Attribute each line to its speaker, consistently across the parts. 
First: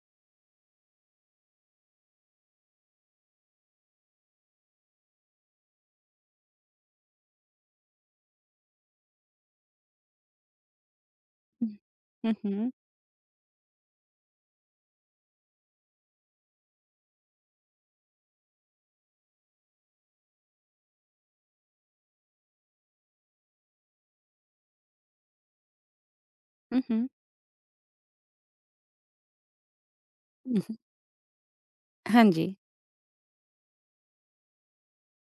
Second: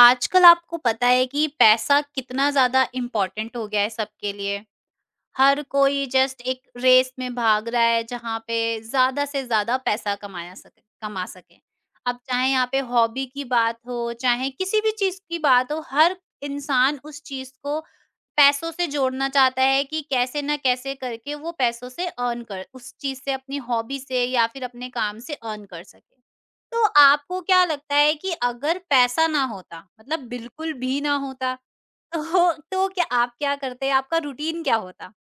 Speaker 1: आजकल आपको पता है कि पैसा कितना ज़्यादा इम्पोर्टेंट हो गया है सबके लिए। हर कोई जस्ट एक रेस में भाग रहा है जहाँ पे ज़्यादा से ज़्यादा पैसा कमा सके।
Speaker 2: हुँ,
Speaker 1: अब
Speaker 2: हुँ,
Speaker 1: चाहे यहाँ
Speaker 2: हुँ,
Speaker 1: पे हॉबी की बात हो, चाहे किसी भी चीज़ की बात हो, हर इंसान उस चीज़ को पैसों से जोड़ना चाहता है कि कैसे ना कैसे करके वो पैसों से अर्न कर उस चीज़ से अपनी हॉबी से या फिर अपने काम से अर्न कर सके।
Speaker 2: हुँ,
Speaker 1: तो
Speaker 2: हुँ,
Speaker 1: आपको क्या लगता है कि अगर पैसा ना होता मतलब बिल्कुल
Speaker 2: हुँ,
Speaker 1: भी ना होता
Speaker 2: हाँ
Speaker 1: तो
Speaker 2: जी।
Speaker 1: तो क्या आप क्या करते? आपका रूटीन क्या होता?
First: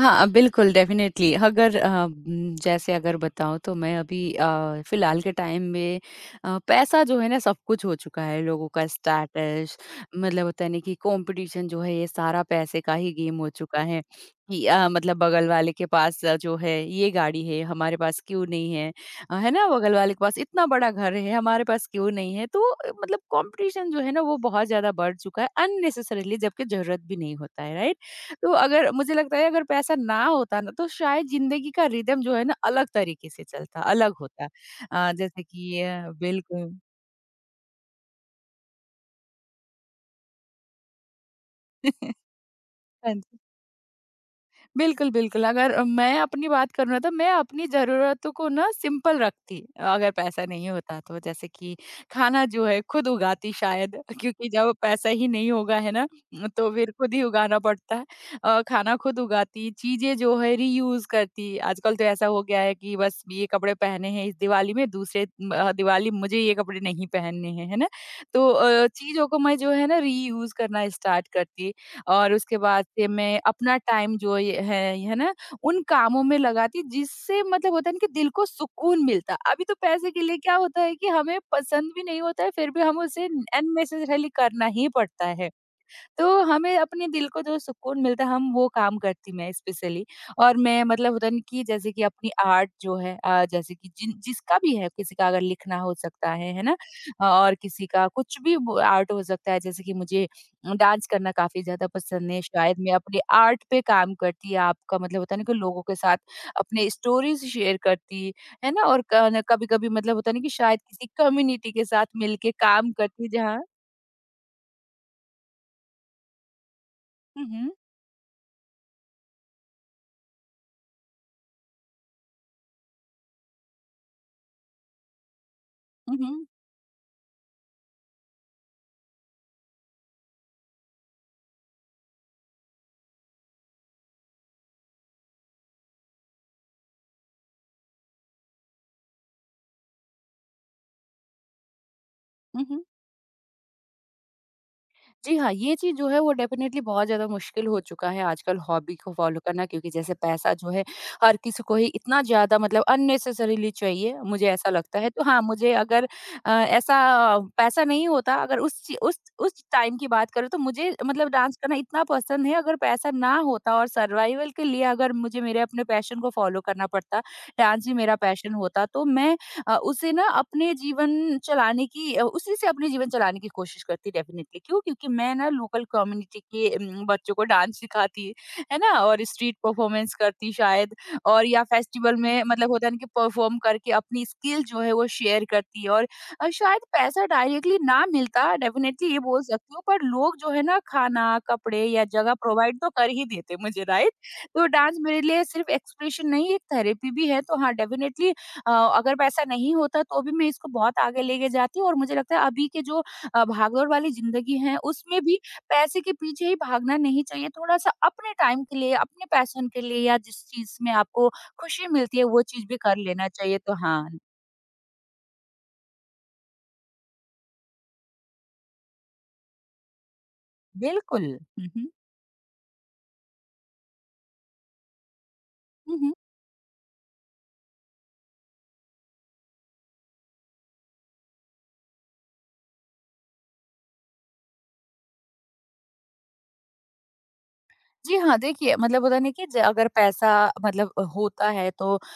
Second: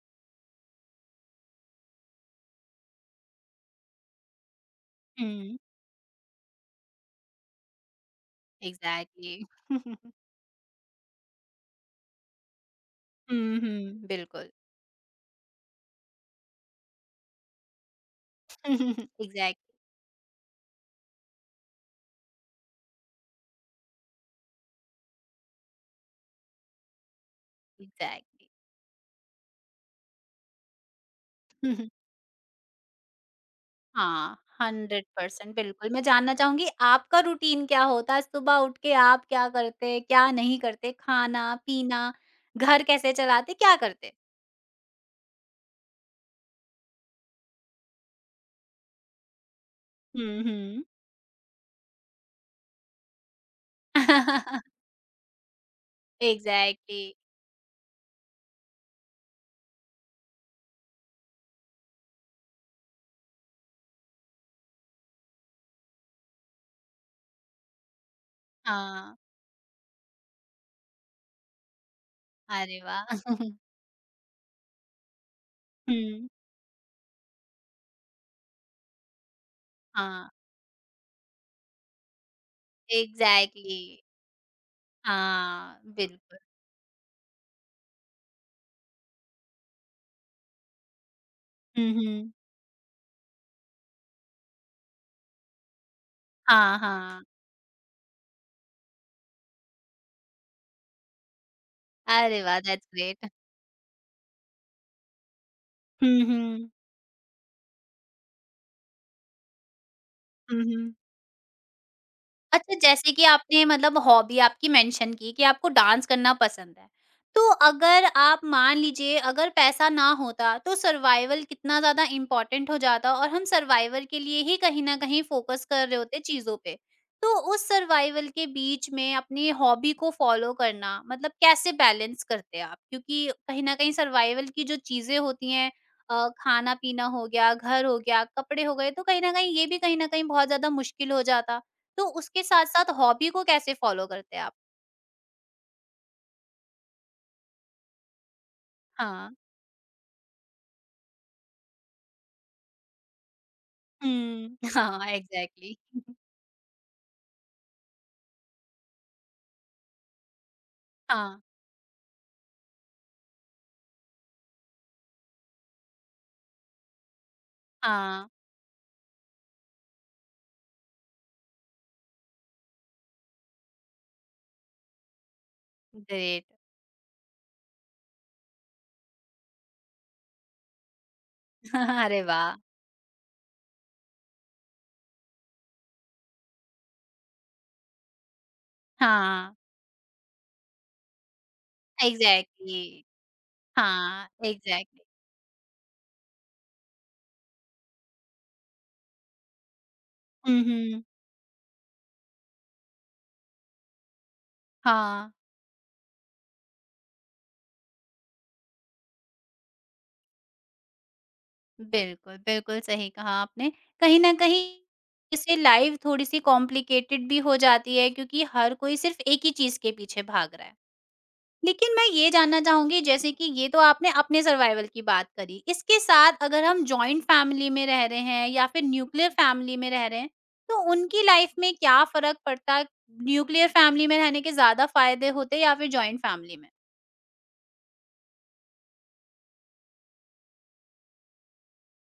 Speaker 2: हाँ, बिल्कुल डेफ़िनेटली अगर जैसे अगर बताऊँ तो मैं अभी फ़िलहाल के
Speaker 1: हुँ,
Speaker 2: टाइम में पैसा जो है ना सब कुछ हो चुका है। लोगों का
Speaker 1: एग्ज़ैक्टली।
Speaker 2: स्टेटस
Speaker 1: हुँ,
Speaker 2: मतलब होता है ना कि कॉम्पिटिशन जो है ये सारा पैसे का ही गेम
Speaker 1: हुँ,
Speaker 2: हो चुका है
Speaker 1: बिल्कुल।
Speaker 2: कि मतलब बगल वाले के पास जो है ये गाड़ी है, हमारे पास क्यों नहीं है? है ना?
Speaker 1: एग्ज़ैक्टली,
Speaker 2: बगल वाले के पास इतना बड़ा घर है, हमारे पास क्यों नहीं है? तो मतलब कॉम्पिटिशन जो है ना वो बहुत ज़्यादा बढ़ चुका है अननेसेसरीली जबकि ज़रूरत भी नहीं होता है, राइट?
Speaker 1: एग्ज़ैक्टली।
Speaker 2: तो अगर मुझे लगता है अगर पैसा ना होता ना तो शायद ज़िंदगी का रिदम जो है ना अलग तरीके से चलता, अलग
Speaker 1: हाँ,
Speaker 2: होता। जैसे
Speaker 1: 100%
Speaker 2: कि
Speaker 1: बिल्कुल, मैं जानना चाहूँगी
Speaker 2: बिल्कुल।
Speaker 1: आपका रूटीन क्या होता? सुबह उठ के आप क्या करते, क्या नहीं करते? खाना-पीना, घर कैसे
Speaker 2: हाँ जी।
Speaker 1: चलाते, क्या करते?
Speaker 2: बिल्कुल, बिल्कुल। अगर मैं अपनी बात करूँ ना तो मैं अपनी ज़रूरतों को ना सिंपल रखती अगर
Speaker 1: हुँ,
Speaker 2: पैसा नहीं
Speaker 1: हुँ।
Speaker 2: होता तो। जैसे कि खाना जो है खुद उगाती शायद क्योंकि जब पैसा ही नहीं होगा है ना, तो फिर
Speaker 1: एग्ज़ैक्टली,
Speaker 2: खुद ही उगाना पड़ता है। खाना खुद उगाती, चीज़ें जो है रीयूज़ करती। आजकल तो ऐसा हो गया है कि बस ये कपड़े पहने हैं इस दिवाली में दूसरे दिवाली मुझे ये कपड़े नहीं पहनने हैं, है ना? तो
Speaker 1: हाँ।
Speaker 2: चीज़ों को मैं जो है ना रीयूज़ करना स्टार्ट करती। और उसके
Speaker 1: अरे
Speaker 2: बाद
Speaker 1: वाह!
Speaker 2: से मैं अपना टाइम जो ये है ना, उन कामों
Speaker 1: हुँ,
Speaker 2: में लगाती जिससे मतलब होता है ना कि दिल को सुकून मिलता। अभी तो पैसे के
Speaker 1: हाँ,
Speaker 2: लिए क्या होता है कि हमें पसंद भी नहीं होता है, फिर भी हम उसे
Speaker 1: एग्ज़ैक्टली।
Speaker 2: अननेसेसरीली करना ही पड़ता है।
Speaker 1: हाँ, बिल्कुल।
Speaker 2: तो हमें अपने दिल को जो सुकून मिलता है हम वो काम करती मैं स्पेशली और मैं मतलब होता नहीं कि
Speaker 1: हुँ,
Speaker 2: जैसे कि अपनी
Speaker 1: हुँ।
Speaker 2: आर्ट जो है जैसे कि जिन जिसका भी है किसी का अगर लिखना हो सकता है ना
Speaker 1: हाँ, हाँ।
Speaker 2: और किसी का कुछ भी वो आर्ट हो सकता है जैसे कि मुझे डांस करना काफी ज्यादा पसंद है
Speaker 1: अरे वाह!
Speaker 2: शायद
Speaker 1: दैट्स
Speaker 2: मैं अपने
Speaker 1: ग्रेट।
Speaker 2: आर्ट पे काम करती है आपका मतलब होता नहीं कि लोगों के साथ
Speaker 1: हुँ, हुँ।
Speaker 2: अपने स्टोरीज शेयर करती है ना और कभी कभी मतलब होता नहीं कि
Speaker 1: हुँ,
Speaker 2: शायद
Speaker 1: हुँ।
Speaker 2: किसी कम्युनिटी के साथ मिलके
Speaker 1: अच्छा,
Speaker 2: काम
Speaker 1: जैसे कि
Speaker 2: करती जहाँ।
Speaker 1: आपने मतलब हॉबी आपकी मेंशन की कि आपको डांस करना पसंद है। तो
Speaker 2: हम्म,
Speaker 1: अगर आप मान लीजिए अगर पैसा ना होता तो सर्वाइवल कितना ज़्यादा इम्पोर्टेंट हो जाता और हम सर्वाइवल के लिए ही कहीं न कहीं फ़ोकस कर रहे होते
Speaker 2: हम्म, हम्म,
Speaker 1: चीज़ों पे। तो उस सर्वाइवल के बीच में अपनी हॉबी को फ़ॉलो करना मतलब कैसे बैलेंस करते आप? क्योंकि कहीं न कहीं सर्वाइवल की जो चीज़ें होती हैं खाना-पीना हो गया, घर हो गया, कपड़े हो गए, तो कहीं न कहीं ये भी कहीं न कहीं बहुत ज़्यादा मुश्किल हो जाता। तो उसके
Speaker 2: हम्म।
Speaker 1: साथ-साथ हॉबी को कैसे फ़ॉलो करते हैं आप?
Speaker 2: जी हाँ, ये चीज़ जो है वो डेफ़िनेटली बहुत ज़्यादा मुश्किल हो चुका है आजकल हॉबी को
Speaker 1: हाँ।
Speaker 2: फ़ॉलो करना क्योंकि जैसे पैसा जो है हर किसी को ही इतना ज़्यादा मतलब अननेसेसरीली चाहिए, मुझे
Speaker 1: हुँ।
Speaker 2: ऐसा लगता
Speaker 1: हाँ,
Speaker 2: है। तो हाँ, मुझे
Speaker 1: एग्ज़ैक्टली।
Speaker 2: अगर ऐसा पैसा नहीं होता अगर उस ची उस टाइम की बात करूँ तो मुझे मतलब
Speaker 1: हाँ,
Speaker 2: डांस करना इतना पसंद है अगर पैसा ना होता और सर्वाइवल के लिए अगर मुझे मेरे अपने पैशन को फ़ॉलो करना पड़ता, डांस ही मेरा
Speaker 1: हाँ,
Speaker 2: पैशन होता तो मैं उसे ना अपने जीवन चलाने की उसी से अपने जीवन चलाने की कोशिश करती डेफिनेटली क्यों? क्योंकि मैं ना लोकल कम्युनिटी
Speaker 1: ग्रेट।
Speaker 2: के बच्चों को डांस सिखाती, है ना? और स्ट्रीट परफॉर्मेंस करती शायद और या फेस्टिवल
Speaker 1: अरे
Speaker 2: में
Speaker 1: वाह!
Speaker 2: मतलब होता है ना कि परफॉर्म करके अपनी स्किल जो है वो शेयर करती है। और शायद पैसा डायरेक्टली ना मिलता डेफिनेटली ये बोल
Speaker 1: हाँ।
Speaker 2: सकती हूँ पर लोग जो है ना खाना, कपड़े या जगह प्रोवाइड
Speaker 1: एग्ज़ैक्टली।
Speaker 2: तो कर ही देते मुझे राइट?
Speaker 1: हाँ,
Speaker 2: तो डांस
Speaker 1: एग्ज़ैक्टली।
Speaker 2: मेरे लिए सिर्फ एक्सप्रेशन नहीं एक थेरेपी भी है तो हाँ डेफिनेटली अ, अगर पैसा नहीं होता तो भी मैं
Speaker 1: हुँ,
Speaker 2: इसको बहुत
Speaker 1: हुँ।
Speaker 2: आगे लेके जाती और मुझे लगता है अभी के जो भागदौड़ वाली ज़िंदगी है उसमें
Speaker 1: हाँ,
Speaker 2: भी पैसे के पीछे ही भागना नहीं चाहिए। थोड़ा-सा अपने टाइम के लिए, अपने पैशन के लिए या जिस चीज़ में आपको खुशी मिलती है
Speaker 1: बिल्कुल,
Speaker 2: वो चीज़ भी
Speaker 1: बिल्कुल
Speaker 2: कर
Speaker 1: सही
Speaker 2: लेना
Speaker 1: कहा
Speaker 2: चाहिए।
Speaker 1: आपने।
Speaker 2: तो हाँ,
Speaker 1: कहीं न कहीं इससे लाइफ़ थोड़ी-सी कॉम्प्लिकेटेड भी हो जाती है क्योंकि हर कोई सिर्फ़ एक ही चीज़ के पीछे भाग रहा है।
Speaker 2: बिल्कुल। हुँ, हुँ।
Speaker 1: लेकिन मैं ये जानना चाहूँगी जैसे कि ये तो आपने अपने सर्वाइवल की बात करी।
Speaker 2: हुँ,
Speaker 1: इसके
Speaker 2: हुँ।
Speaker 1: साथ अगर हम जॉइंट फैमिली में रह रहे हैं या फिर न्यूक्लियर फैमिली में रह रहे हैं, तो उनकी लाइफ़ में क्या फ़र्क पड़ता है? न्यूक्लियर फैमिली में रहने के ज़्यादा फ़ायदे होते हैं या फिर जॉइंट फैमिली में?
Speaker 2: जी हाँ, देखिए मतलब होता है ना कि ज अगर पैसा मतलब होता है तो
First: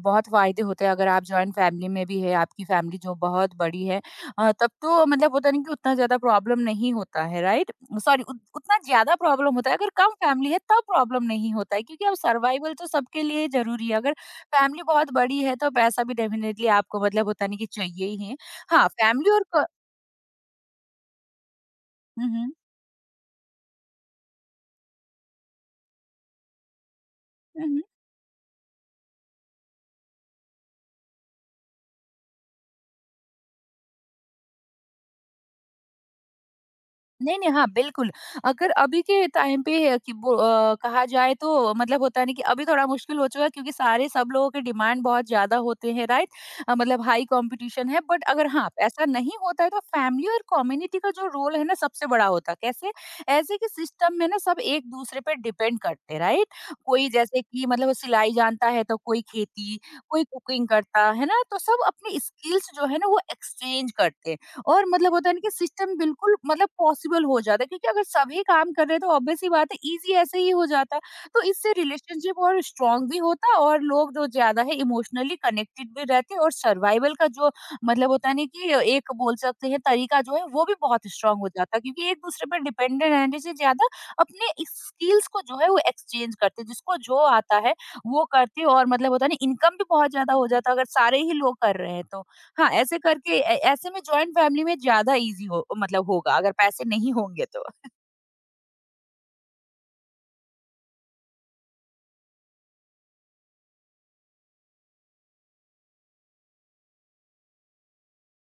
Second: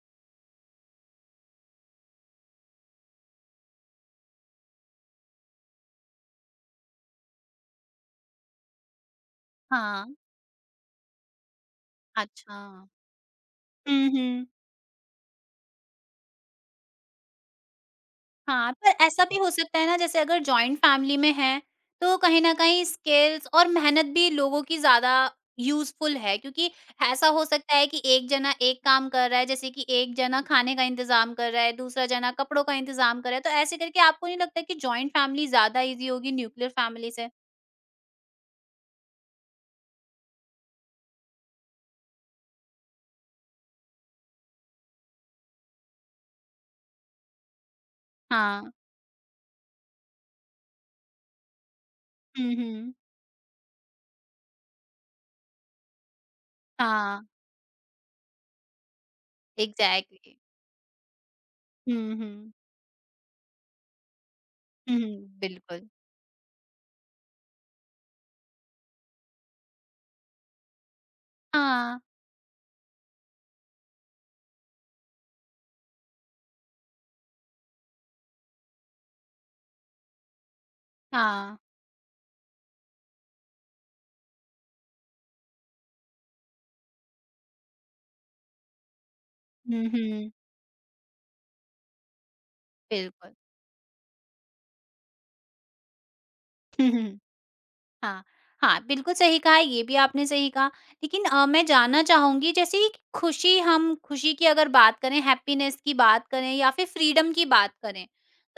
Speaker 2: बहुत फ़ायदे होते हैं अगर आप जॉइंट फैमिली में भी है, आपकी फैमिली जो बहुत बड़ी है तब तो मतलब होता नहीं कि उतना ज़्यादा प्रॉब्लम नहीं होता है, राइट? सॉरी उत उतना ज़्यादा प्रॉब्लम होता है, अगर कम
Speaker 1: हाँ।
Speaker 2: फैमिली है तब प्रॉब्लम नहीं होता है क्योंकि अब
Speaker 1: अच्छा।
Speaker 2: सर्वाइवल तो सबके लिए ज़रूरी है।
Speaker 1: हुँ,
Speaker 2: अगर
Speaker 1: हुँ।
Speaker 2: फैमिली बहुत बड़ी है तो पैसा भी डेफ़िनेटली आपको मतलब होता नहीं कि चाहिए ही है।
Speaker 1: हाँ,
Speaker 2: हाँ,
Speaker 1: पर ऐसा
Speaker 2: फैमिली
Speaker 1: भी
Speaker 2: और
Speaker 1: हो
Speaker 2: क
Speaker 1: सकता है ना जैसे अगर जॉइंट फैमिली में है, तो
Speaker 2: हुँ,
Speaker 1: कहीं
Speaker 2: हुँ।
Speaker 1: न कहीं स्किल्स और मेहनत भी लोगों की ज़्यादा यूज़फुल है क्योंकि ऐसा हो
Speaker 2: हुँ,
Speaker 1: सकता
Speaker 2: हुँ।
Speaker 1: है कि एक जना एक काम कर रहा है जैसे कि एक जना खाने का इंतज़ाम कर रहा है, दूसरा जना कपड़ों का इंतज़ाम कर रहा है, तो ऐसे करके आपको नहीं लगता कि जॉइंट फैमिली ज़्यादा ईज़ी होगी न्यूक्लियर फैमिली से?
Speaker 2: नहीं, नहीं, हाँ, बिल्कुल। अगर अभी के टाइम पे कहा जाए तो मतलब होता है ना कि अभी थोड़ा मुश्किल हो चुका है क्योंकि सारे सब लोगों के डिमांड बहुत ज़्यादा होते हैं, राइट? मतलब हाई कॉम्पिटिशन है बट अगर हाँ,
Speaker 1: हाँ।
Speaker 2: ऐसा नहीं होता है तो फैमिली और कम्युनिटी का जो रोल है ना सबसे बड़ा होता
Speaker 1: हुँ,
Speaker 2: है। कैसे?
Speaker 1: हुँ।
Speaker 2: ऐसे कि सिस्टम में ना सब एक-दूसरे पे डिपेंड करते, राइट? कोई
Speaker 1: हाँ,
Speaker 2: जैसे कि मतलब वो सिलाई जानता है तो कोई खेती, कोई
Speaker 1: एग्ज़ैक्टली।
Speaker 2: कुकिंग करता है ना? तो सब
Speaker 1: हुँ,
Speaker 2: अपनी
Speaker 1: हुँ।
Speaker 2: स्किल्स जो है ना वो एक्सचेंज करते। और
Speaker 1: हुँ,
Speaker 2: मतलब
Speaker 1: हुँ,
Speaker 2: होता है ना कि
Speaker 1: बिल्कुल।
Speaker 2: सिस्टम बिल्कुल मतलब पॉसिबल हो जाता है क्योंकि अगर सभी काम कर रहे हैं तो ऑब्वियस ही बात है इजी ऐसे ही हो जाता है तो इससे
Speaker 1: हाँ,
Speaker 2: रिलेशनशिप और स्ट्रांग भी होता है और लोग जो ज्यादा है इमोशनली कनेक्टेड भी रहते हैं और सर्वाइवल का जो मतलब होता है ना कि एक बोल सकते हैं तरीका जो है वो भी बहुत स्ट्रांग हो
Speaker 1: हाँ।
Speaker 2: जाता है क्योंकि एक दूसरे पर डिपेंडेंट रहने से ज्यादा अपने स्किल्स को जो है वो एक्सचेंज करते हैं जिसको जो आता है वो करते हैं और मतलब होता है ना इनकम भी
Speaker 1: हुँ,
Speaker 2: बहुत
Speaker 1: हुँ,
Speaker 2: ज्यादा हो जाता है अगर सारे ही लोग कर रहे हैं तो हाँ, ऐसे
Speaker 1: बिल्कुल।
Speaker 2: करके ए ऐसे में जॉइंट फैमिली में ज़्यादा ईज़ी हो मतलब होगा अगर पैसे नहीं होंगे तो।
Speaker 1: हाँ, हाँ, बिल्कुल सही कहा, ये भी आपने सही कहा। लेकिन मैं जानना चाहूँगी जैसे ये खुशी की अगर बात करें, हैप्पीनेस की बात करें या फिर फ्रीडम की बात करें,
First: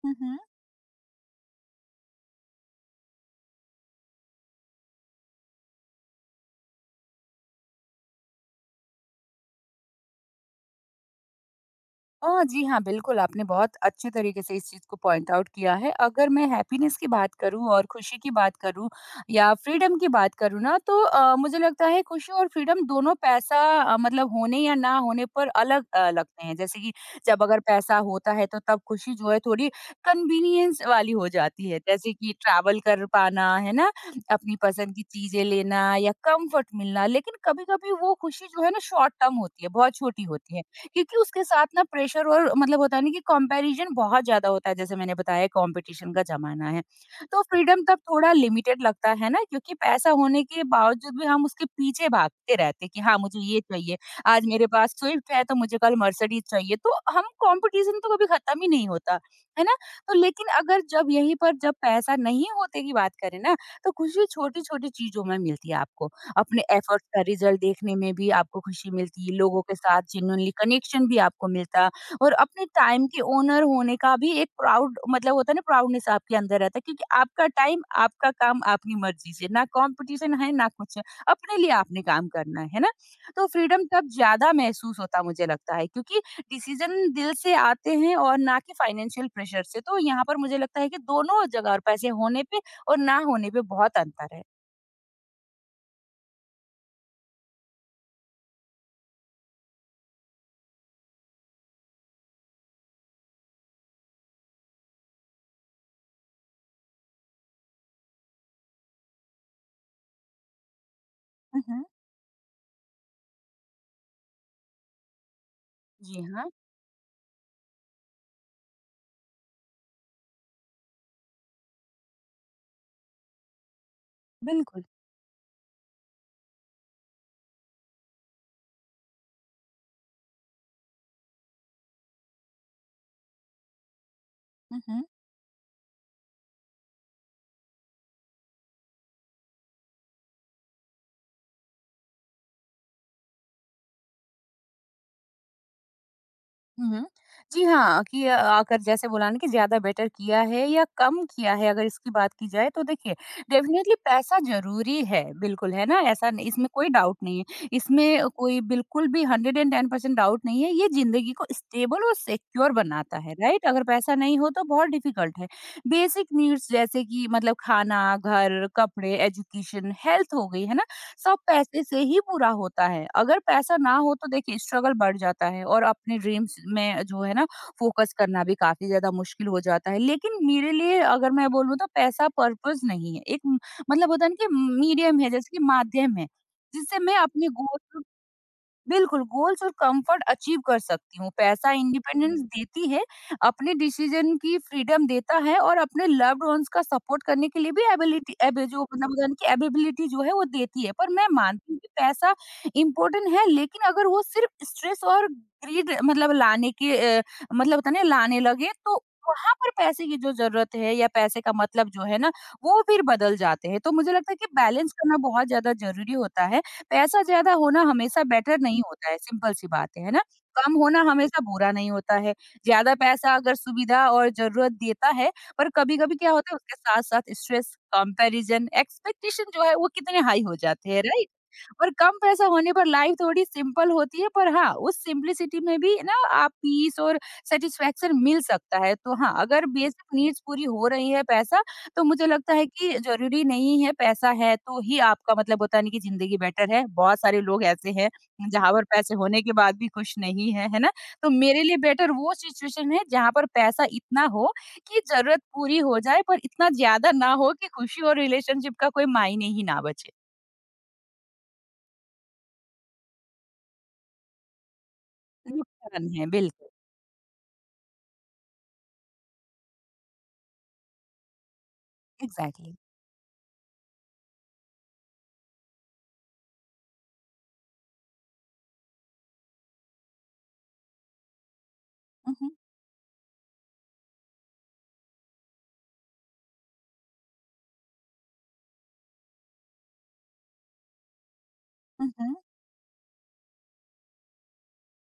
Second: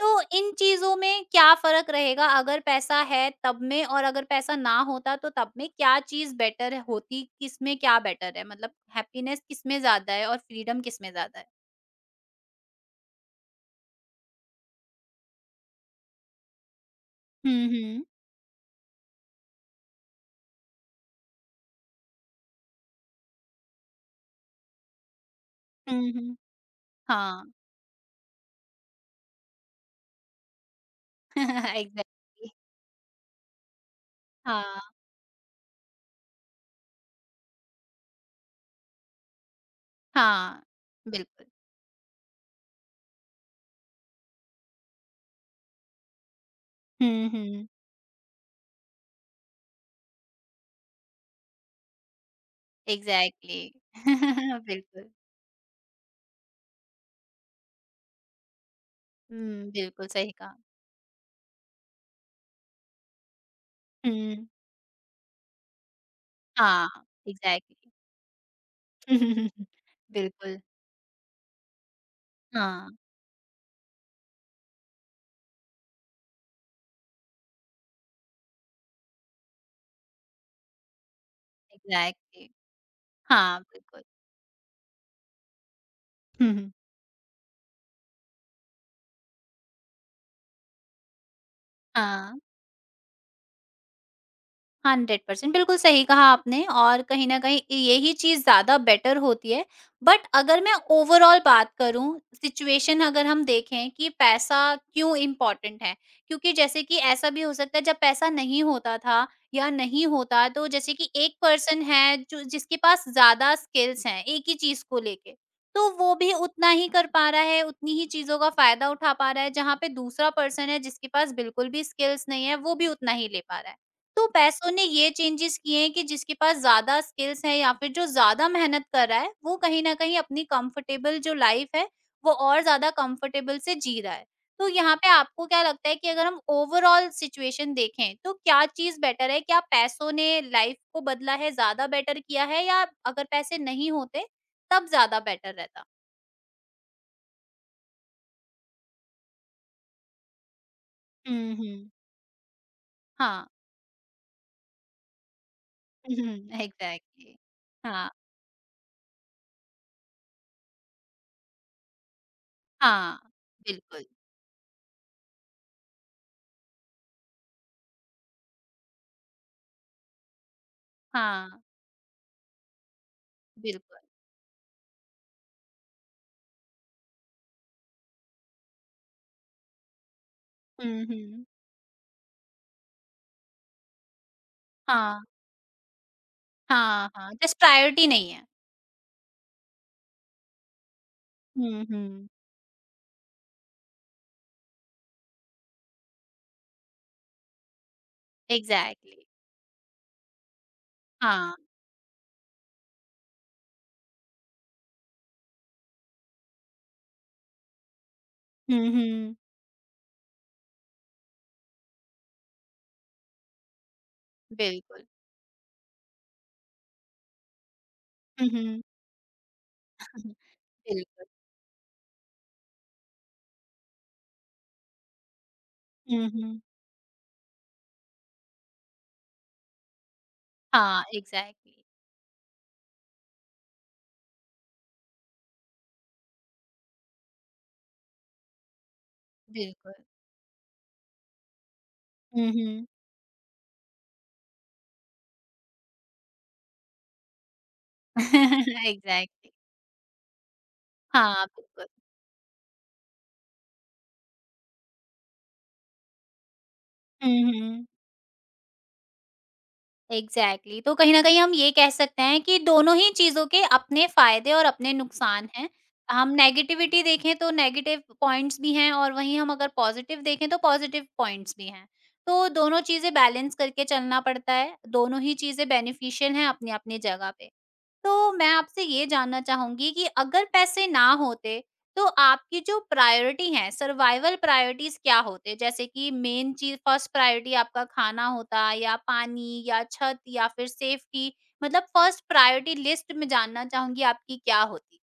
Speaker 1: तो इन चीज़ों में क्या फ़र्क रहेगा? अगर पैसा है तब में और अगर पैसा ना होता तो तब में क्या चीज़ बेटर होती? किसमें क्या बेटर है? मतलब हैप्पीनेस किसमें ज़्यादा है और फ्रीडम किसमें ज़्यादा है?
Speaker 2: जी हाँ, बिल्कुल, आपने बहुत अच्छे तरीके से इस चीज़ को पॉइंट आउट किया है। अगर मैं हैप्पीनेस की बात
Speaker 1: हुँ,
Speaker 2: करूँ और
Speaker 1: हुँ।
Speaker 2: खुशी की बात करूँ या फ्रीडम की बात करूँ ना, तो मुझे लगता है खुशी और फ्रीडम दोनों पैसा मतलब होने या ना होने पर अलग
Speaker 1: हुँ, हुँ।
Speaker 2: लगते हैं। जैसे कि जब
Speaker 1: हाँ,
Speaker 2: अगर पैसा होता है, तो तब खुशी जो है थोड़ी कन्वीनियंस वाली हो जाती है। जैसे कि
Speaker 1: एग्ज़ैक्टली।
Speaker 2: ट्रैवल कर पाना, है ना? अपनी
Speaker 1: हाँ,
Speaker 2: पसंद की चीज़ें लेना या कम्फर्ट मिलना। लेकिन कभी-कभी वो खुशी जो है ना शॉर्ट टर्म होती है, बहुत छोटी होती है।
Speaker 1: हाँ,
Speaker 2: क्योंकि उसके
Speaker 1: बिल्कुल।
Speaker 2: साथ ना प्रेशर और मतलब होता है ना कि कंपैरिजन बहुत ज्यादा होता है जैसे मैंने बताया कंपटीशन का जमाना है
Speaker 1: हुँ,
Speaker 2: तो
Speaker 1: हुँ।
Speaker 2: फ्रीडम तब थोड़ा लिमिटेड लगता है ना क्योंकि पैसा होने के बावजूद भी हम उसके पीछे भागते रहते हैं कि हाँ मुझे ये
Speaker 1: एग्ज़ैक्टली।
Speaker 2: चाहिए आज मेरे पास
Speaker 1: बिल्कुल।
Speaker 2: स्विफ्ट है तो मुझे कल मर्सिडीज चाहिए तो हम कंपटीशन तो कभी खत्म ही नहीं होता है
Speaker 1: हुँ,
Speaker 2: ना
Speaker 1: बिल्कुल
Speaker 2: तो
Speaker 1: सही
Speaker 2: लेकिन
Speaker 1: कहा।
Speaker 2: अगर जब यहीं पर जब पैसा नहीं होते की बात करें ना तो खुशी
Speaker 1: हुँ।
Speaker 2: छोटी छोटी चीजों में मिलती है आपको अपने
Speaker 1: हाँ,
Speaker 2: एफर्ट्स का रिजल्ट
Speaker 1: एग्ज़ैक्टली।
Speaker 2: देखने में भी आपको खुशी मिलती है, लोगों के साथ जेन्युइनली
Speaker 1: बिल्कुल,
Speaker 2: कनेक्शन भी आपको मिलता और अपने
Speaker 1: हाँ,
Speaker 2: टाइम के ओनर होने का भी एक प्राउड मतलब होता है ना प्राउडनेस आपके अंदर रहता है क्योंकि आपका टाइम आपका काम अपनी मर्जी से ना कंपटीशन है ना कुछ है, अपने लिए आपने काम
Speaker 1: एग्ज़ैक्टली।
Speaker 2: करना है ना तो
Speaker 1: हाँ,
Speaker 2: फ्रीडम
Speaker 1: बिल्कुल।
Speaker 2: तब ज्यादा महसूस होता मुझे लगता है क्योंकि
Speaker 1: हुँ, हुँ।
Speaker 2: डिसीजन दिल से आते हैं और ना कि फाइनेंशियल प्रेशर से तो यहाँ पर मुझे लगता है कि दोनों जगह और पैसे
Speaker 1: हाँ।
Speaker 2: होने पे और ना होने पे बहुत अंतर है।
Speaker 1: 100% बिल्कुल सही कहा आपने और कहीं न कहीं यही चीज़ ज़्यादा बेटर होती है। बट अगर मैं ओवरऑल बात करूँ, सिचुएशन अगर हम देखें कि पैसा क्यों इम्पोर्टेंट है? क्योंकि जैसे कि ऐसा भी हो सकता है जब पैसा नहीं होता था या नहीं होता तो जैसे कि एक पर्सन
Speaker 2: मम्म।
Speaker 1: है जो जिसके पास ज़्यादा स्किल्स हैं एक ही चीज़ को लेके, तो वो
Speaker 2: जी
Speaker 1: भी
Speaker 2: हाँ,
Speaker 1: उतना ही कर पा रहा है, उतनी ही चीज़ों का फ़ायदा उठा पा रहा है, जहाँ पे दूसरा पर्सन है जिसके पास बिल्कुल भी स्किल्स नहीं है, वो भी उतना ही ले पा रहा है। तो पैसों
Speaker 2: बिल्कुल।
Speaker 1: ने ये चेंजेस किए हैं कि जिसके पास ज़्यादा स्किल्स हैं या फिर जो ज़्यादा मेहनत कर रहा है, वो कहीं न कहीं अपनी कंफर्टेबल जो लाइफ़ है, वो और ज़्यादा कंफर्टेबल से जी रहा है। तो
Speaker 2: हुँ,
Speaker 1: यहाँ
Speaker 2: हुँ।
Speaker 1: पे आपको क्या लगता है कि अगर हम ओवरऑल सिचुएशन देखें, तो क्या चीज़ बेटर है? क्या पैसों ने लाइफ़ को बदला है, ज़्यादा बेटर किया है या अगर पैसे नहीं होते, तब ज़्यादा बेटर रहता?
Speaker 2: हुँ, हुँ। जी हाँ, कि आकर जैसे बोला ना कि ज़्यादा बेटर किया है या कम किया है
Speaker 1: उहुँ।
Speaker 2: अगर इसकी बात की जाए तो देखिए
Speaker 1: हाँ।
Speaker 2: डेफ़िनेटली पैसा ज़रूरी है, बिल्कुल, है ना? ऐसा
Speaker 1: उहुँ,
Speaker 2: नहीं इसमें कोई डाउट
Speaker 1: एग्ज़ैक्टली।
Speaker 2: नहीं है।
Speaker 1: हाँ,
Speaker 2: इसमें कोई बिल्कुल भी 110% डाउट नहीं है, ये ज़िंदगी को स्टेबल और सिक्योर बनाता
Speaker 1: हाँ,
Speaker 2: है, राइट? अगर
Speaker 1: बिल्कुल।
Speaker 2: पैसा नहीं हो तो बहुत डिफ़िकल्ट है। बेसिक नीड्स जैसे कि मतलब खाना, घर, कपड़े, एजुकेशन, हेल्थ हो गई, है ना? सब
Speaker 1: हाँ,
Speaker 2: पैसे से ही पूरा होता है। अगर पैसा ना
Speaker 1: बिल्कुल।
Speaker 2: हो तो देखिए स्ट्रगल बढ़ जाता है और अपने ड्रीम्स में जो है ना फ़ोकस करना भी काफ़ी ज़्यादा मुश्किल हो जाता है। लेकिन मेरे लिए
Speaker 1: हुँ,
Speaker 2: अगर
Speaker 1: हुँ।
Speaker 2: मैं बोलूँ तो पैसा पर्पस नहीं है। मतलब होता है ना कि मीडियम
Speaker 1: हाँ।
Speaker 2: है, जैसे कि माध्यम है, जिससे
Speaker 1: हाँ,
Speaker 2: मैं
Speaker 1: हाँ,
Speaker 2: अपने
Speaker 1: जस्ट
Speaker 2: गोल
Speaker 1: प्रायोरिटी नहीं है।
Speaker 2: बिल्कुल, गोल्स और कंफर्ट अचीव कर सकती हूँ। पैसा
Speaker 1: हुँ, हुँ।
Speaker 2: इंडिपेंडेंस देती है, अपने डिसीजन की फ्रीडम देता है और अपने लव्ड वन्स का सपोर्ट करने के लिए भी एबिलिटी एबि जो मतलब
Speaker 1: एग्ज़ैक्टली,
Speaker 2: यानी कि एबिलिटी जो है वो देती है। पर मैं
Speaker 1: हाँ।
Speaker 2: मानती हूँ कि पैसा इम्पोर्टेंट है, लेकिन अगर वो सिर्फ स्ट्रेस और ग्रीड मतलब लाने के मतलब होता है ना लाने लगे
Speaker 1: हुँ,
Speaker 2: तो
Speaker 1: हुँ।
Speaker 2: वहाँ पर पैसे की जो ज़रूरत है या पैसे का मतलब जो है ना, वो फिर बदल जाते हैं। तो मुझे लगता है कि बैलेंस
Speaker 1: बिल्कुल।
Speaker 2: करना बहुत ज़्यादा ज़रूरी होता है। पैसा ज़्यादा होना हमेशा
Speaker 1: हुँ,
Speaker 2: बेटर नहीं
Speaker 1: हुँ।
Speaker 2: होता है, सिंपल सी बात है ना? कम होना
Speaker 1: बिल्कुल।
Speaker 2: हमेशा बुरा नहीं होता है। ज़्यादा पैसा अगर सुविधा और ज़रूरत देता है, पर कभी-कभी
Speaker 1: हुँ,
Speaker 2: क्या होता है,
Speaker 1: हुँ।
Speaker 2: उसके साथ-साथ स्ट्रेस, कंपैरिज़न, एक्सपेक्टेशन जो है वो कितने हाई हो जाते हैं,
Speaker 1: हाँ,
Speaker 2: राइट?
Speaker 1: एग्ज़ैक्टली,
Speaker 2: और कम पैसा होने पर लाइफ थोड़ी सिंपल होती है, पर हाँ, उस सिंपलिसिटी में भी ना आप पीस और सैटिस्फैक्शन मिल सकता है। तो हाँ, अगर
Speaker 1: बिल्कुल।
Speaker 2: बेसिक नीड्स पूरी हो रही है पैसा तो मुझे
Speaker 1: हुँ, हुँ।
Speaker 2: लगता है
Speaker 1: एग्ज़ैक्टली,
Speaker 2: कि ज़रूरी नहीं है पैसा है तो ही आपका मतलब होता नहीं कि ज़िंदगी बेटर है। बहुत सारे लोग ऐसे हैं जहाँ पर पैसे होने के बाद भी खुश नहीं है, है ना? तो
Speaker 1: हाँ,
Speaker 2: मेरे लिए
Speaker 1: बिल्कुल।
Speaker 2: बेटर वो सिचुएशन है जहाँ पर पैसा इतना हो कि ज़रूरत पूरी हो जाए, पर इतना ज़्यादा ना
Speaker 1: हुँ,
Speaker 2: हो कि
Speaker 1: हुँ।
Speaker 2: खुशी और रिलेशनशिप का कोई मायने ही ना बचे।
Speaker 1: Exactly exactly. तो कहीं न कहीं हम ये कह सकते हैं कि दोनों ही चीज़ों के अपने फ़ायदे और अपने नुकसान
Speaker 2: ये
Speaker 1: हैं।
Speaker 2: कारण है,
Speaker 1: हम
Speaker 2: बिल्कुल।
Speaker 1: नेगेटिविटी देखें तो नेगेटिव पॉइंट्स भी हैं और वहीं हम अगर पॉज़िटिव देखें तो पॉज़िटिव पॉइंट्स भी हैं। तो
Speaker 2: Exactly.
Speaker 1: दोनों चीज़ें बैलेंस करके चलना पड़ता है। दोनों ही चीज़ें बेनिफिशियल हैं अपनी-अपनी जगह पे। तो मैं आपसे ये जानना चाहूँगी कि अगर पैसे ना होते, तो
Speaker 2: Mhm,
Speaker 1: आपकी जो प्रायोरिटी हैं, सर्वाइवल प्रायोरिटीज़ क्या होते? जैसे कि मेन चीज़ फर्स्ट प्रायोरिटी आपका खाना होता या पानी या छत या फिर सेफ्टी मतलब फर्स्ट
Speaker 2: mhm.
Speaker 1: प्रायोरिटी लिस्ट में जानना चाहूँगी आपकी क्या होती?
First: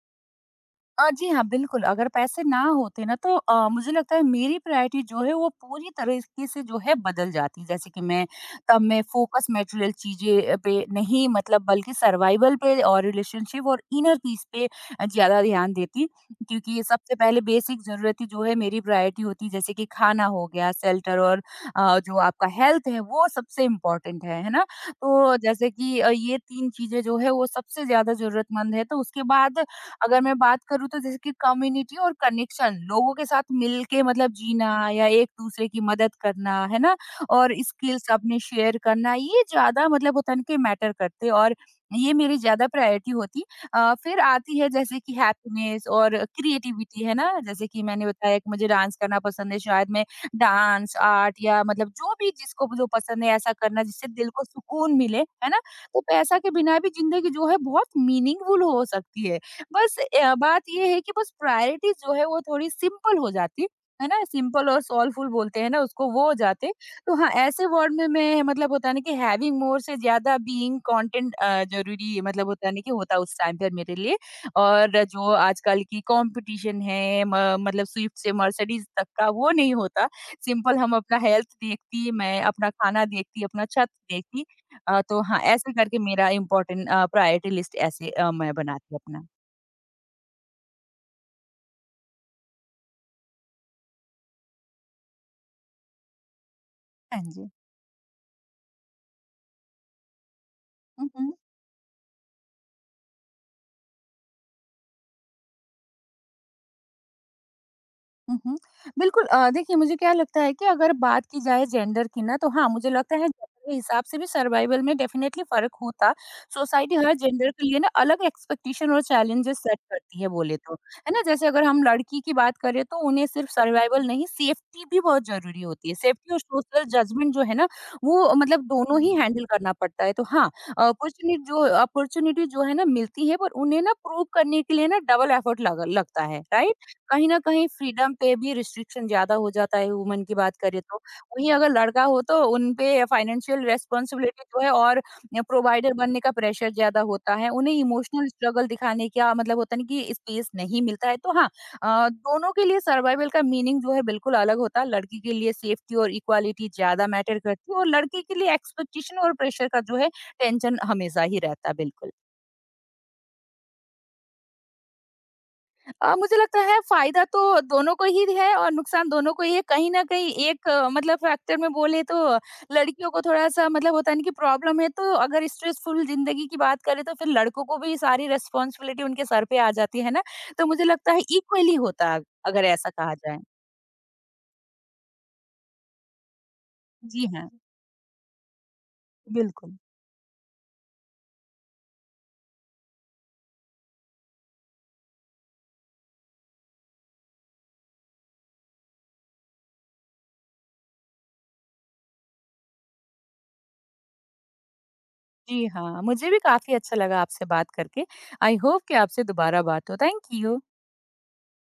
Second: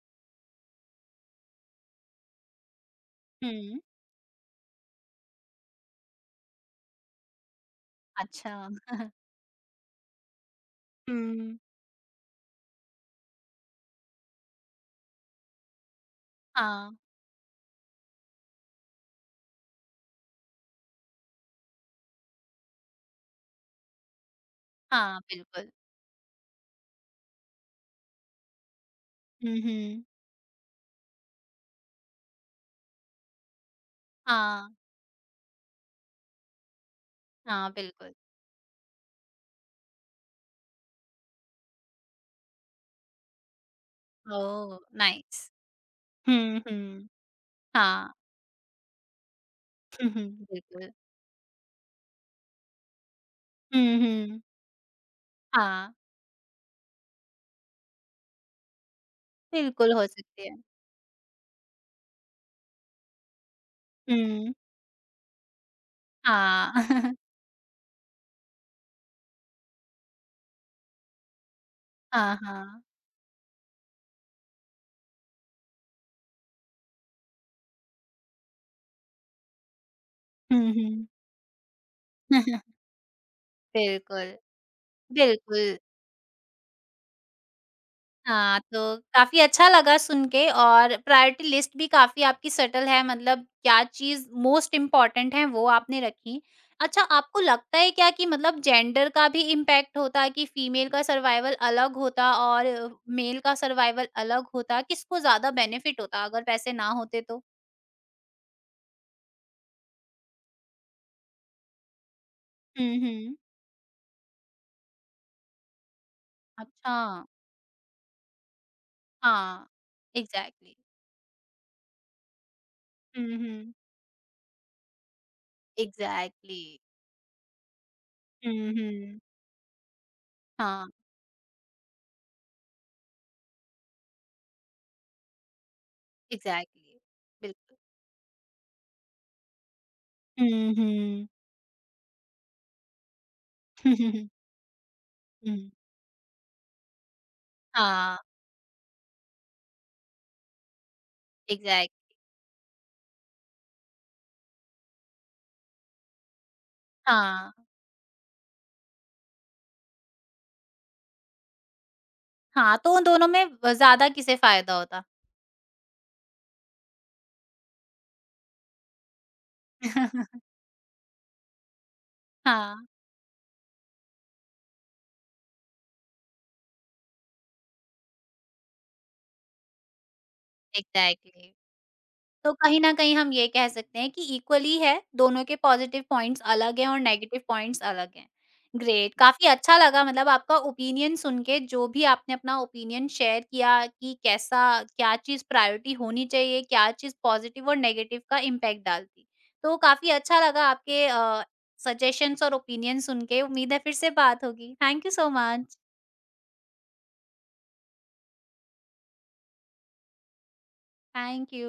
Speaker 2: जी हाँ, बिल्कुल, अगर पैसे ना होते ना तो
Speaker 1: हुँ,
Speaker 2: मुझे लगता है मेरी प्रायोरिटी जो है वो पूरी तरीके से जो है बदल जाती। जैसे कि मैं
Speaker 1: अच्छा।
Speaker 2: तब मैं फ़ोकस मटेरियल चीज़ें पे नहीं,
Speaker 1: हुँ।
Speaker 2: मतलब बल्कि सर्वाइवल पे और रिलेशनशिप और इनर पीस पे ज़्यादा ध्यान देती। क्योंकि ये
Speaker 1: हाँ,
Speaker 2: सबसे पहले बेसिक ज़रूरतें जो है मेरी प्रायोरिटी होती है, जैसे कि खाना हो गया, शेल्टर और जो आपका हेल्थ है वो सबसे इम्पोर्टेंट है ना?
Speaker 1: हाँ,
Speaker 2: तो जैसे
Speaker 1: बिल्कुल।
Speaker 2: कि ये 3 चीज़ें जो है वो सबसे ज़्यादा ज़रूरतमंद है, तो उसके
Speaker 1: हुँ,
Speaker 2: बाद
Speaker 1: हुँ।
Speaker 2: अगर मैं बात करूँ तो जैसे कि कम्युनिटी और कनेक्शन, लोगों के साथ मिल के मतलब
Speaker 1: हाँ,
Speaker 2: जीना या एक-दूसरे की मदद करना, है ना? और
Speaker 1: हाँ,
Speaker 2: स्किल्स
Speaker 1: बिल्कुल।
Speaker 2: अपने शेयर करना, ये ज़्यादा मतलब होता है ना कि मैटर करते, और ये मेरी ज़्यादा प्रायोरिटी होती। फिर आती है
Speaker 1: ओह!
Speaker 2: जैसे कि
Speaker 1: नाइस।
Speaker 2: हैप्पीनेस और
Speaker 1: हुँ,
Speaker 2: क्रिएटिविटी,
Speaker 1: हुँ।
Speaker 2: है ना? जैसे कि मैंने
Speaker 1: हाँ।
Speaker 2: बताया कि मुझे डांस करना पसंद है, शायद मैं
Speaker 1: बिल्कुल।
Speaker 2: डांस, आर्ट या मतलब जो भी जिसको जो पसंद है ऐसा करना
Speaker 1: हुँ,
Speaker 2: जिससे दिल
Speaker 1: हुँ।
Speaker 2: को सुकून मिले, है ना?
Speaker 1: हाँ।
Speaker 2: तो पैसा के बिना भी ज़िंदगी जो है बहुत मीनिंगफुल हो सकती है।
Speaker 1: बिल्कुल
Speaker 2: बस
Speaker 1: हो सकती है।
Speaker 2: बात ये है कि बस प्रायोरिटी जो है वो थोड़ी सिंपल हो जाती, है ना?
Speaker 1: हुँ।
Speaker 2: सिंपल और सोलफुल बोलते हैं ना उसको, वो हो जाते।
Speaker 1: हाँ।
Speaker 2: तो हाँ, ऐसे वर्ड में मैं मतलब होता है ना कि हैविंग मोर से ज़्यादा बीइंग कंटेंट ज़रूरी
Speaker 1: हाँ,
Speaker 2: मतलब होता है ना
Speaker 1: हाँ।
Speaker 2: कि होता उस टाइम पर मेरे लिए। और जो आजकल की कॉम्पिटिशन है म मतलब स्विफ्ट से मर्सिडीज़ तक का वो नहीं होता।
Speaker 1: हुँ,
Speaker 2: सिंपल हम
Speaker 1: हुँ।
Speaker 2: अपना हेल्थ देखती, मैं अपना खाना देखती, अपना छत
Speaker 1: बिल्कुल,
Speaker 2: देखती। तो हाँ, ऐसे
Speaker 1: बिल्कुल।
Speaker 2: करके मेरा इम्पोर्टेंट प्रायोरिटी लिस्ट ऐसे मैं
Speaker 1: हाँ,
Speaker 2: बनाती
Speaker 1: तो
Speaker 2: अपना।
Speaker 1: काफ़ी अच्छा लगा सुन के और प्रायोरिटी लिस्ट भी काफ़ी आपकी सटल है मतलब क्या चीज़ मोस्ट इम्पोर्टेंट है वो आपने रखी। अच्छा
Speaker 2: हाँ
Speaker 1: आपको
Speaker 2: जी।
Speaker 1: लगता है क्या कि मतलब जेंडर का भी इम्पैक्ट होता कि फीमेल का
Speaker 2: हुँ, हुँ।
Speaker 1: सर्वाइवल अलग होता और मेल का सर्वाइवल अलग होता? किसको ज़्यादा बेनिफिट होता अगर पैसे ना होते तो?
Speaker 2: हुँ, हुँ। बिल्कुल, देखिए मुझे क्या लगता है कि अगर बात की जाए जेंडर की ना, तो हाँ, मुझे
Speaker 1: हुँ,
Speaker 2: लगता है
Speaker 1: हुँ।
Speaker 2: जेंडर के हिसाब से भी सर्वाइवल में डेफ़िनेटली फ़र्क होता। सोसाइटी
Speaker 1: अच्छा।
Speaker 2: हर जेंडर के लिए ना अलग एक्सपेक्टेशन और चैलेंजेस
Speaker 1: हाँ,
Speaker 2: सेट करती है बोले तो।
Speaker 1: एग्ज़ैक्टली।
Speaker 2: है ना? जैसे अगर हम लड़की की बात करें तो उन्हें
Speaker 1: हुँ,
Speaker 2: सिर्फ़
Speaker 1: हुँ।
Speaker 2: सर्वाइवल नहीं, सेफ्टी भी बहुत ज़रूरी होती है। सेफ्टी और
Speaker 1: एग्ज़ैक्टली।
Speaker 2: सोशल जजमेंट जो है ना वो मतलब
Speaker 1: हुँ,
Speaker 2: दोनों ही
Speaker 1: हुँ।
Speaker 2: हैंडल करना पड़ता है। तो हाँ,
Speaker 1: हाँ,
Speaker 2: अपॉर्च्युनिटी जो है ना मिलती है, पर उन्हें ना प्रूव करने के लिए ना डबल एफर्ट लग लगता है, राइट?
Speaker 1: एग्ज़ैक्टली,
Speaker 2: कहीं न कहीं
Speaker 1: बिल्कुल।
Speaker 2: फ्रीडम पे भी रिस्ट्रिक्शन ज़्यादा हो जाता है वुमन की बात
Speaker 1: हुँ,
Speaker 2: करें तो।
Speaker 1: हुँ।
Speaker 2: वहीं अगर लड़का हो तो उनपे फाइनेंशियल
Speaker 1: हुँ।
Speaker 2: रिस्पॉन्सिबिलिटी जो है और प्रोवाइडर बनने का प्रेशर ज़्यादा होता है। उन्हें
Speaker 1: हाँ,
Speaker 2: इमोशनल स्ट्रगल दिखाने का मतलब होता है ना कि स्पेस नहीं मिलता है। तो हाँ,
Speaker 1: एग्ज़ैक्ट
Speaker 2: दोनों के लिए सर्वाइवल का मीनिंग जो है बिल्कुल अलग होता है। लड़की के लिए सेफ्टी और इक्वालिटी ज़्यादा मैटर
Speaker 1: हाँ,
Speaker 2: करती है और लड़के के लिए एक्सपेक्टेशन और प्रेशर का जो है टेंशन हमेशा ही रहता है, बिल्कुल।
Speaker 1: हाँ, तो उन दोनों में व ज़्यादा किसे फ़ायदा होता?
Speaker 2: मुझे लगता है फायदा तो दोनों को ही है और नुकसान दोनों को ही है। कहीं न कहीं एक मतलब फैक्टर में बोले तो
Speaker 1: हाँ,
Speaker 2: लड़कियों को थोड़ा-सा मतलब होता है ना कि प्रॉब्लम है, तो अगर स्ट्रेसफुल ज़िंदगी की बात करें तो फिर लड़कों को भी सारी रिस्पॉन्सिबिलिटी उनके सर पे आ जाती है ना? तो मुझे लगता है
Speaker 1: एग्ज़ैक्टली।
Speaker 2: इक्वली होता है
Speaker 1: तो
Speaker 2: अगर
Speaker 1: कहीं
Speaker 2: ऐसा
Speaker 1: न
Speaker 2: कहा
Speaker 1: कहीं हम
Speaker 2: जाए।
Speaker 1: ये कह सकते हैं कि इक्वली है, दोनों के पॉज़िटिव पॉइंट्स अलग हैं और
Speaker 2: जी
Speaker 1: नेगेटिव
Speaker 2: हाँ,
Speaker 1: पॉइंट्स अलग हैं। ग्रेट, काफ़ी
Speaker 2: बिल्कुल।
Speaker 1: अच्छा लगा मतलब आपका ओपिनियन सुन के, जो भी आपने अपना ओपिनियन शेयर किया कि कैसा क्या चीज़ प्रायोरिटी होनी चाहिए, क्या चीज़ पॉज़िटिव और नेगेटिव का इम्पैक्ट डालती। तो काफ़ी अच्छा लगा आपके सजेशंस और ओपिनियन सुन के, उम्मीद है फिर से बात होगी। थैंक यू सो
Speaker 2: जी
Speaker 1: मच।
Speaker 2: हाँ, मुझे भी काफ़ी अच्छा लगा आपसे बात करके। आई होप कि आपसे दोबारा बात हो। Thank you.
Speaker 1: Thank you.